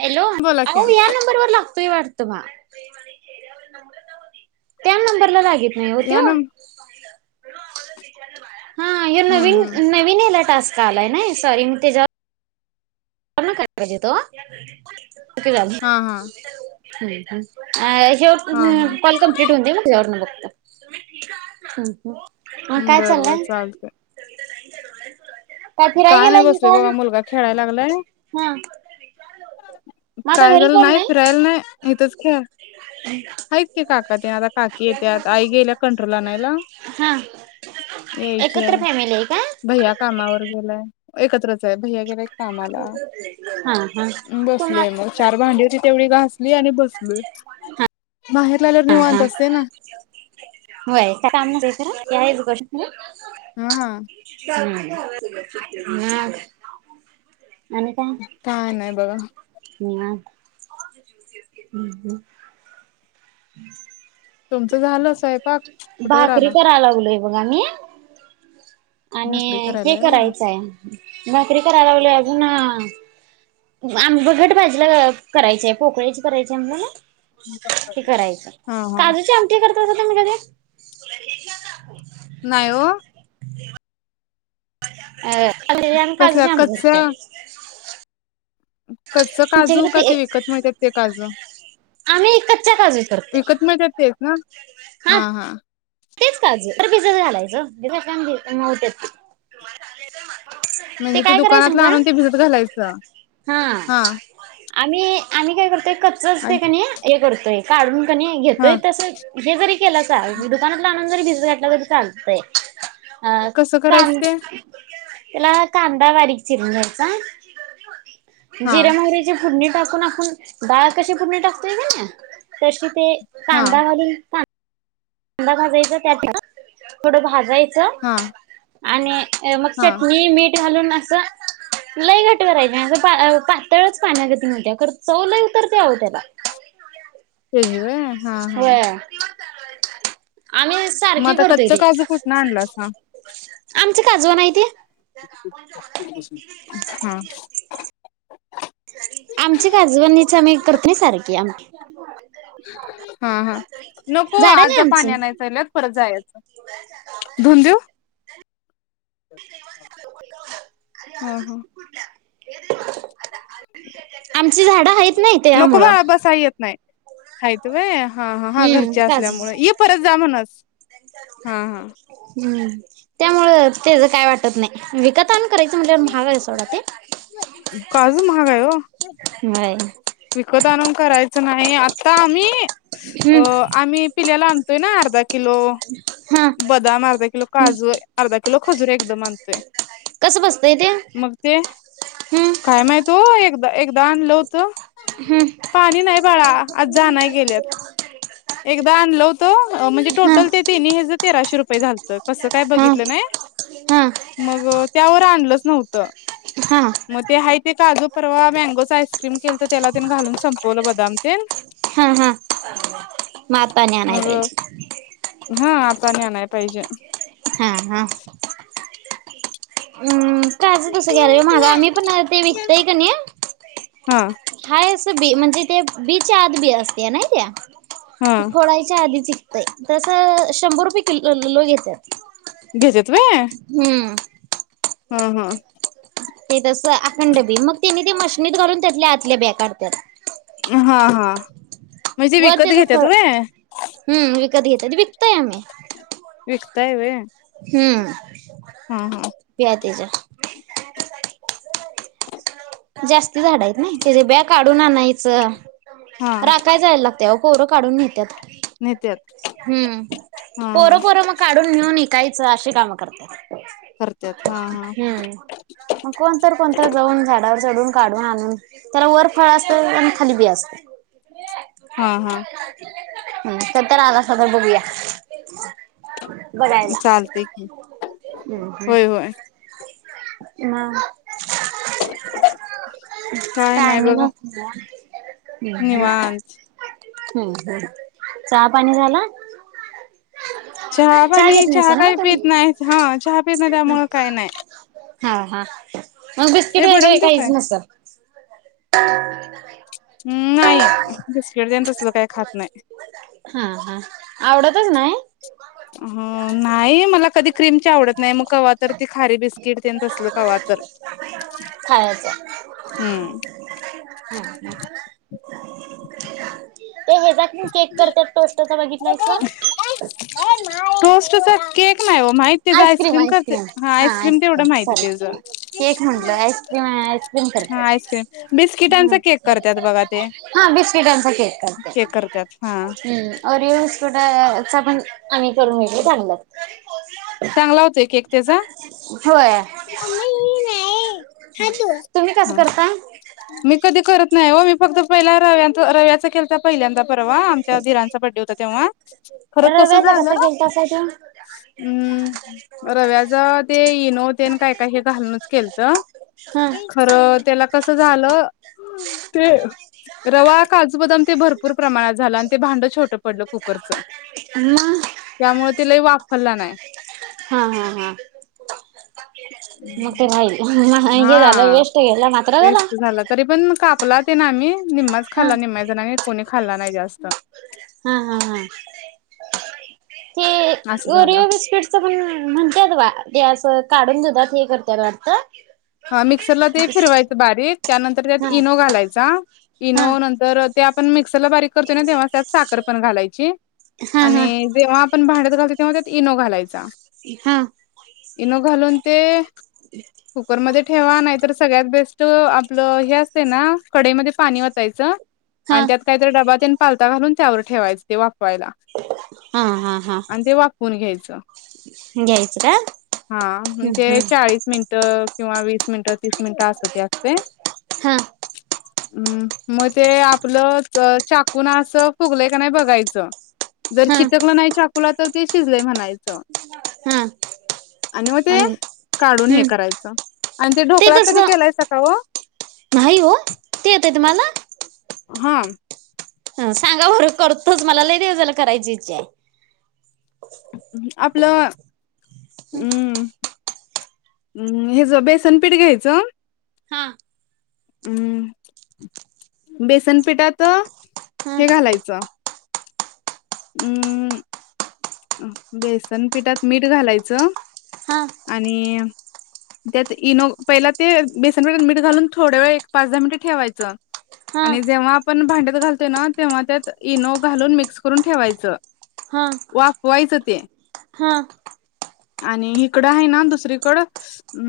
Hello बोला की अहो या नंबर वर लागतोय वाट त्या नंबरला लागेल. हाय वो ह्या त्यो नम हा ह्यो नवीन हम्म हम्म नवीन ह्याला टास्क आलय नाही सॉरी मग तेज्या [unintelligible] झाली हा हा. ह्यो हा हा कॉल कम्प्लीट होऊन दे मग त्याच्यावरन बघू ह ह हम्म, काय बर बर चाललंय. चालतंय फिराय काय नाही गेलाय की बसलोय काय बघा मुलगा खेळाय लागला हा. आता काय घरी झालं कोण नाही फिरायला नाही इथच खे आहेत की काका तेन आता काकी येत्यात आई गेल्या कंट्रोल आणायला. हा यायचीय एकत्र फॅमिली आहे का भैया कामावर गेलाय एकत्र भैय्या गेलाय कामाला हा हा तुम्हा बसलोय मग चार भांडी होती तेवढी घासली आणि आणि बसलोय. बाहेर लाल्यावर हा हा निवांत असते ना होय काय काम नसतय खरं, ती आहेच गोष्ट खरं. हां. हं [unintelligible] काय नाही बघा. निवांत हम्म हम्म हम्म. तुमचं झालं स्वयंपाक कुठवर आला भाकरी कराय लागलोय. [unintelligible] भाकरी आणि हे करायला व्हय करायचंय भाकरी कराय लागलोय, अजून अं आम घट्ट भाजीला करायचिय, पोकळ्याची करायचीय म्हणल ना. हे करायचंय हा हा काजूची आमटी करता का ओ? तुम्ही कधी. नाय ओ. अं कसल्या काजूची‌ आमटी कच्च्या करतंय. कच्च काजू का, ते विकत मिळतात ते काजू. आम्ही कच्च्या काजू करतोय विकत मिळतात तेच ना. हा हा. तेच काजू खरं भिजत घालायचं भिजून मऊ हुत्यात. ते म्हणजे काय करायचं दुकानातला सांगा, आणून ते भिजत घालायचं हा आम्ही आम्ही काय करतोय कच्च असतय का आणि नाही, हे करतोय काढून कनी हा घेतोय तस हे जरी केलासा म्हणजे दुकानातला आणून जरी भिजत घातलासा, तरी चालतंय. हं कसं काम करायचं ते त्याला कांदा बारीक चिरून घ्यायचा, हा जिर, मोहरीची फुडणी टाकून आपूण डाळ कशी फुडणी टाकतोय की नय, तशी ते हा कांदा घालून कांदा भाजायचा त्यात थोडं भाजाय हा. आणि मग हा चटणी, मीठ घालून असं लय घट करायचं नाय, पातळच पाण्यागत होत्यात खर चव लय उतरते अओ त्याला. [inaudible] व्हय हा हा व्हय. आम्ही मग सारखी आता करतोय, कच्च ते काजू कुठनं आणलास हा आमचे काजव नाय ते. हा. आमची काजवणीच आम्ही करतो नाही सारखी [inaudible] हा हा नको झाड नाही आज पाणी आमची. आणायला चालल्यात. परत जायाच. धून देऊ. हा हा. आमची झाडं आहेत ना इथं, त्यामुळं. हायेत व्हय, हा हा हा हम्म घरचे काजूची. असल्यामुळे ये परत जा म्हणस. हा हा. हम्म त्यामुळ त्याच काय वाटत नाही, विकत आणून करायचं म्हणल्यावर महाग हाय सोडा ते. काजू महाग हाय ओ. नाही. विकत आणून करायचं नाही, आता आम्ही अ हम्म आम्ही पिल्याला आण ना अर्धा किलो हा बदाम, अर्धा किलो हम्म काजू, अर्धा कि लो खजूर एकदम आणतोय. कसं बसतंय ते मग ते हम्म काय माहित ओ, एकदा एकदा आणलं होत. हम्म पाणी नाही बाळा, आजा आणायला गेल्यात. एकदा आणल होत, म्हणजे हा टोटल ते तिनीं ह्याच तेराशे रुपये झालतं, कसं काय हा बघितलं नाही. हा मग त्यावर आणलच नव्हतं. हा मग ते हाय ते काजू परवा, मँगोच आईसक्रीम केल तर त्याला तेन घालून संपवलं बदाम तेन हा हा आता आणि आणायला मग पाहिजे हा आता आणि आणय पाहिजे हा हा हम् ताज कस घ्याल माग आम्ही पण ते विकतय कणी हा हाय असं बी म्हणजे ते बीच्या आत बी असतय नाही त्या हा फोडायच्या आधीची ते तसं शंभर रुपये किलो लो घेत्यात घेेत्यात व्हय हम्म हम्म ते तस अखंड बी मग त्यानी ते मशनीत घालून त्यातल्या आतल्या बिया काढतात हा हा म्हणजे वर विकत त्याच घेत्यात फळ व्हय हम्म विकत घेत्यात विकतोय आम्ही विकताय व्हय हम्म हा हा बिया त्याच्या जास्त झाड आहेत नाही त्याच्या ब्या काढून आणायचं हा राखाय जायला लागतय ओ पोरं काढून नेत्यात नेत्यात हं हा हा पोरं पोरं मग काढून नेऊन इक इकायचं अशी काम करत्यात हा हा हम्म मग कोण तर कोण तर जाऊन झालं झाडावर चढून काढून आणून त्याला वर फळ असतं आणि खाली बी असतय हा हा हम्म सप्त्याला आलासा तर बघूया बघायला चालतय की हम् हम् होय होय ह काय नाही म हम्् निवांत हम् ह् चहा पाणी झाला चहा पणी घेत चहा नाहीसा ना काही तुम्ही पित नाही हा चहा पित नाही त्यामुळे काय नाही हा हा मग बिस्किट ए भडंग वगैरे देऊ काय काहीच नस ह नाही बिस्किट तेन तसलं काय खात नाही हम्म हम् आवडतच नाही ह नाही मला कधी क्रीम आवडत नाही मग क्हा तर ती खारी बिस्किट असल कवा्हा तर ह हम्म ते हे जा केक करते पोस्टचा बघित नाहीस टोस्टचा केक नाही हो माहित ऐस् क्रीम ऐस् क्र्रीम हा ऐस् कम माहिती सरी त्याचं केक म्हंल ऐस् क्रीम ऐस् क्र्रीम हा कररी आईस्क्रीम बिस्किटांचा हम् केक करतात बघा ते हा बिस्किटांचा केक करते केक करतात हा हम्म र येसको पण आम्ही करून घल चांग चांगला होतोय केक त्याचा होय तुम्ही कसं करता मी कधी करत नाही हो मी फक्त पहिला रव्याचा रव्याचा केलता पहिल्यांदा आमच्या धरांचा बडडे होता तेव्हा खर कस रव्याचा झालं कसा केलतासा त्यो? हम् रव्याचा ते इनोतेन काय काय हे घालूनच केलत हा. खरं त्याला कस झालं ते रवा काजू बदाम ते भरपूर प्रमाणात झालं आणि ते भांड छोटं पडलं कुकरचं अ त्यामुळे तिलाही वापरला नाही हा हा हा. मग ते राहि हे झालं हा वेस्ट गेलं मात्र झाला फुलात ना आम्ही निम्मच हा खाल्ला निम्म जण कोणी खाल्ला नाही जास्त ह ते असं झालं वरिओ विस्पीडच पण म्हणतात वा गॅस काढून दतात हे करत वाटता हा मिक्सरला ते फिरवायचं बारीक त्यानंतर त्यात हा इनो घालायचा इनो हा नंतर.. ते आपण मिक्सर ला बारी. क करतोय ना तेव्हा त्यात साखर पण घालायची. हा हा आणि जेव्हा आपण भांड्यात घालतो तेव्हा त्यात इनो घालायचा. [unintelligible] कुकरमध्येध्ये ठेवा नाही तर सगळ्यात बेस्ट आपलं हे असते ना कडेमध्ये पाणी वतायचं. हा आणि त्यात काहीतरी डबा त्या पालता घाून त्यावर ठेवायंचं तें. व्हायला हा हा हा आनी तें वाफवून घ्यायचं. [unintelligible] हा हम्म हम्म म्हणजे चाळीस मिनिटं किंवा वीस मिनिटं तीस मिनिटं अस ते असतय. हा हम्म मग ते आपलं चाकुून असं फुगलं का नाही बघायचं. जर हा चिटकलं नाही चाकूला तर ते शिजले म्हणायचं. हा आणि मग ते काढून हे हम्म करायचं. आणि ते ढोकळा कधी केलाय स काव? नाही हो ते येतय हा. ह सांगा बरं करतोच मला लय देवजला करायची इच्छा आहे. आपलं... हम्. हम्म ह ज बेसन पीठ घ्यायचं. हा अम् बेसनपिठत हा हे घालायचं. अम् बेसन पिठात मीठ घालायचं. हा आणि... त्यात इनो पहिला ते बेसन पिठात मीठ घालून थोड्या वेळ एक पाच दहा मिनिट ठेवायचं. हा आणि जेव्हा आपण भांड्यात घालतो ना तेव्हा त्यात इनो घालून मिक्स करून ठेवायचं हा वाफवायचं ते. हा आणि इकडं आहे ना दुसरीकडं अ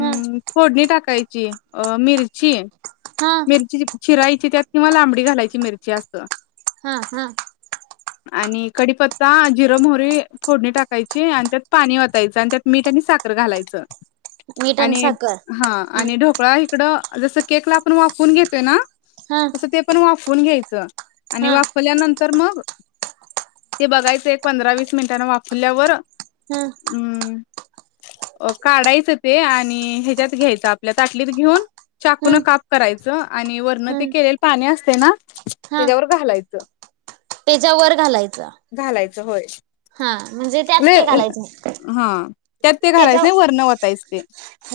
हा फोडणी टाकायची अ मिरची. हा मिरची चिरायची त्यात किंवा लांबडी घालायची मिरची अस. हम हम. आणि कडीपत्ता जिरं मोहरी फोडणी टाकायची आणि त्यात पाणी वतायचं आणि त्यात मीठ साखर घालायचं. मीठ आणि साखर ह हम्म आणि ढोकळा इकडं जस केकला आपण वाफून घेतोय ना! हा तसं ते पण वाफवून घ्यायचं आणि हा वाफलल्यानंतर मग.. ते बघायचं एक पंधरा वीस मिनिटांने वाफल्यावर हा अम्.. रिकामा ऑडिओ अ काढायचं ते आणि ह्याच्यात घ्यायचं आपल्या ताटलीत घेऊन चाकून हम्म काप करायचं. आणि वरणं ते हम्म केलेलं पाणी असतंय ना त्याच्यावर घालायचं. तेच्यावर घालायचं. च होय. हा म्हणजे त्यात ते [unintelligible] घालायचं नाही. हा त्यात ते घालायच त्याच्या नाही वरणं वतायचे ते.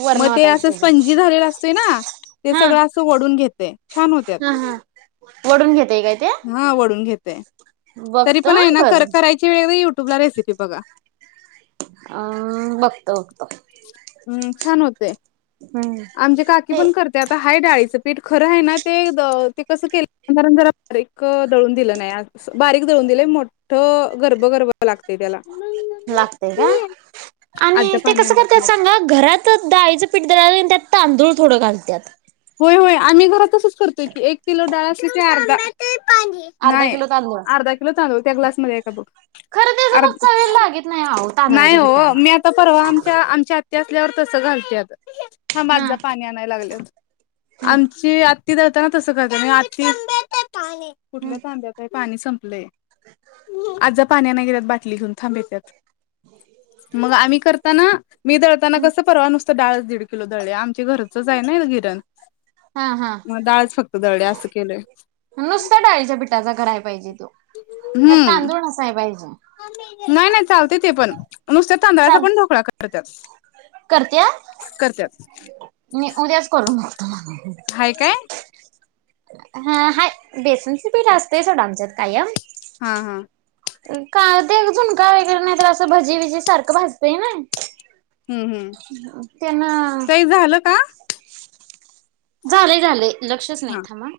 वरण मग ते असं वतायचं त्याच्या स्पंजी झालेलं असतंय ना ते हा सगळं असं ओढून घेत. हा हा वडून घेतय काय. ते हा वडून घेतेय तरी बघत पण आहे ना कर करायची वेळ यू बला रेसिपी बघा. अम बघतो. छान होते हम्म. आमचे काकी ते पण करते आता. हाये डाळीचं पीठ खरं आहे ना ते ते कसं केलं [unintelligible] जरा बारीक दळून दिलं नाही [unintelligible] बारीक दळून दिलंय मोठ गर्भगर्भ लागते त्याला. लागतय का आणि आजा ते पाणी कस आणाय करतय गेल्या सांगा घरात दाळींच पी पीठ दळाले अन् त्यात तांदूळ थोडं घालत्यात. होय होय आम्ही घरात तसच करतोय की एक किलो डाळ असली की अर्धा अर्धा नाही किलो तांदूळ अर्धा किलो तांदूळ त्या ग्लासमध्ये आहे की बघ. खरं त्याच आर मग चवीला लागत नाही आहो नाही तांदळाच्या हो पिठाला. मी आता परवा आमच्या अमच्या आत्या आपल्यावर तसं घालत्यात थांब आत हा. जा पाणी आणाय लागल्यात हम्म आमची आत्ती दळताना ना तसं करत, आत्ती हम्म कुठल्या तांब्यात आहे पाणी संप आत जा पाणी आणाया गेलेत बाटली घेऊन. थांब येत्यात मग आम्ही करताना मी दळताना हम्म कस परवा नुस फक्त डाळच दीड किलो दळली आमची घरचच आहे नी गिरण. हा हा. दळली असं केलंय. नुसत्या डाळीच्या पिठाचा कराय पाहिजे त्यो त्यात हम्म तांदूळ नसाय पाहिजे. नाही नाही चालत ते पण नुसत्या तांदळाचा पण ढोकळा करत्यात. करत्या करत्यात मी उद्याच करून बघ हाय काय? हा हाय बेसनचे पीठ असतेय सोडं आमच्यात कायम. हा हा का ते झुणका वगैरे नाही तर असं भजी बीजी सारखं भाजतंय ना. हम्म हम्म त्यांना ताई झालं का झाले झाले लक्षच हा नाही थांब ह.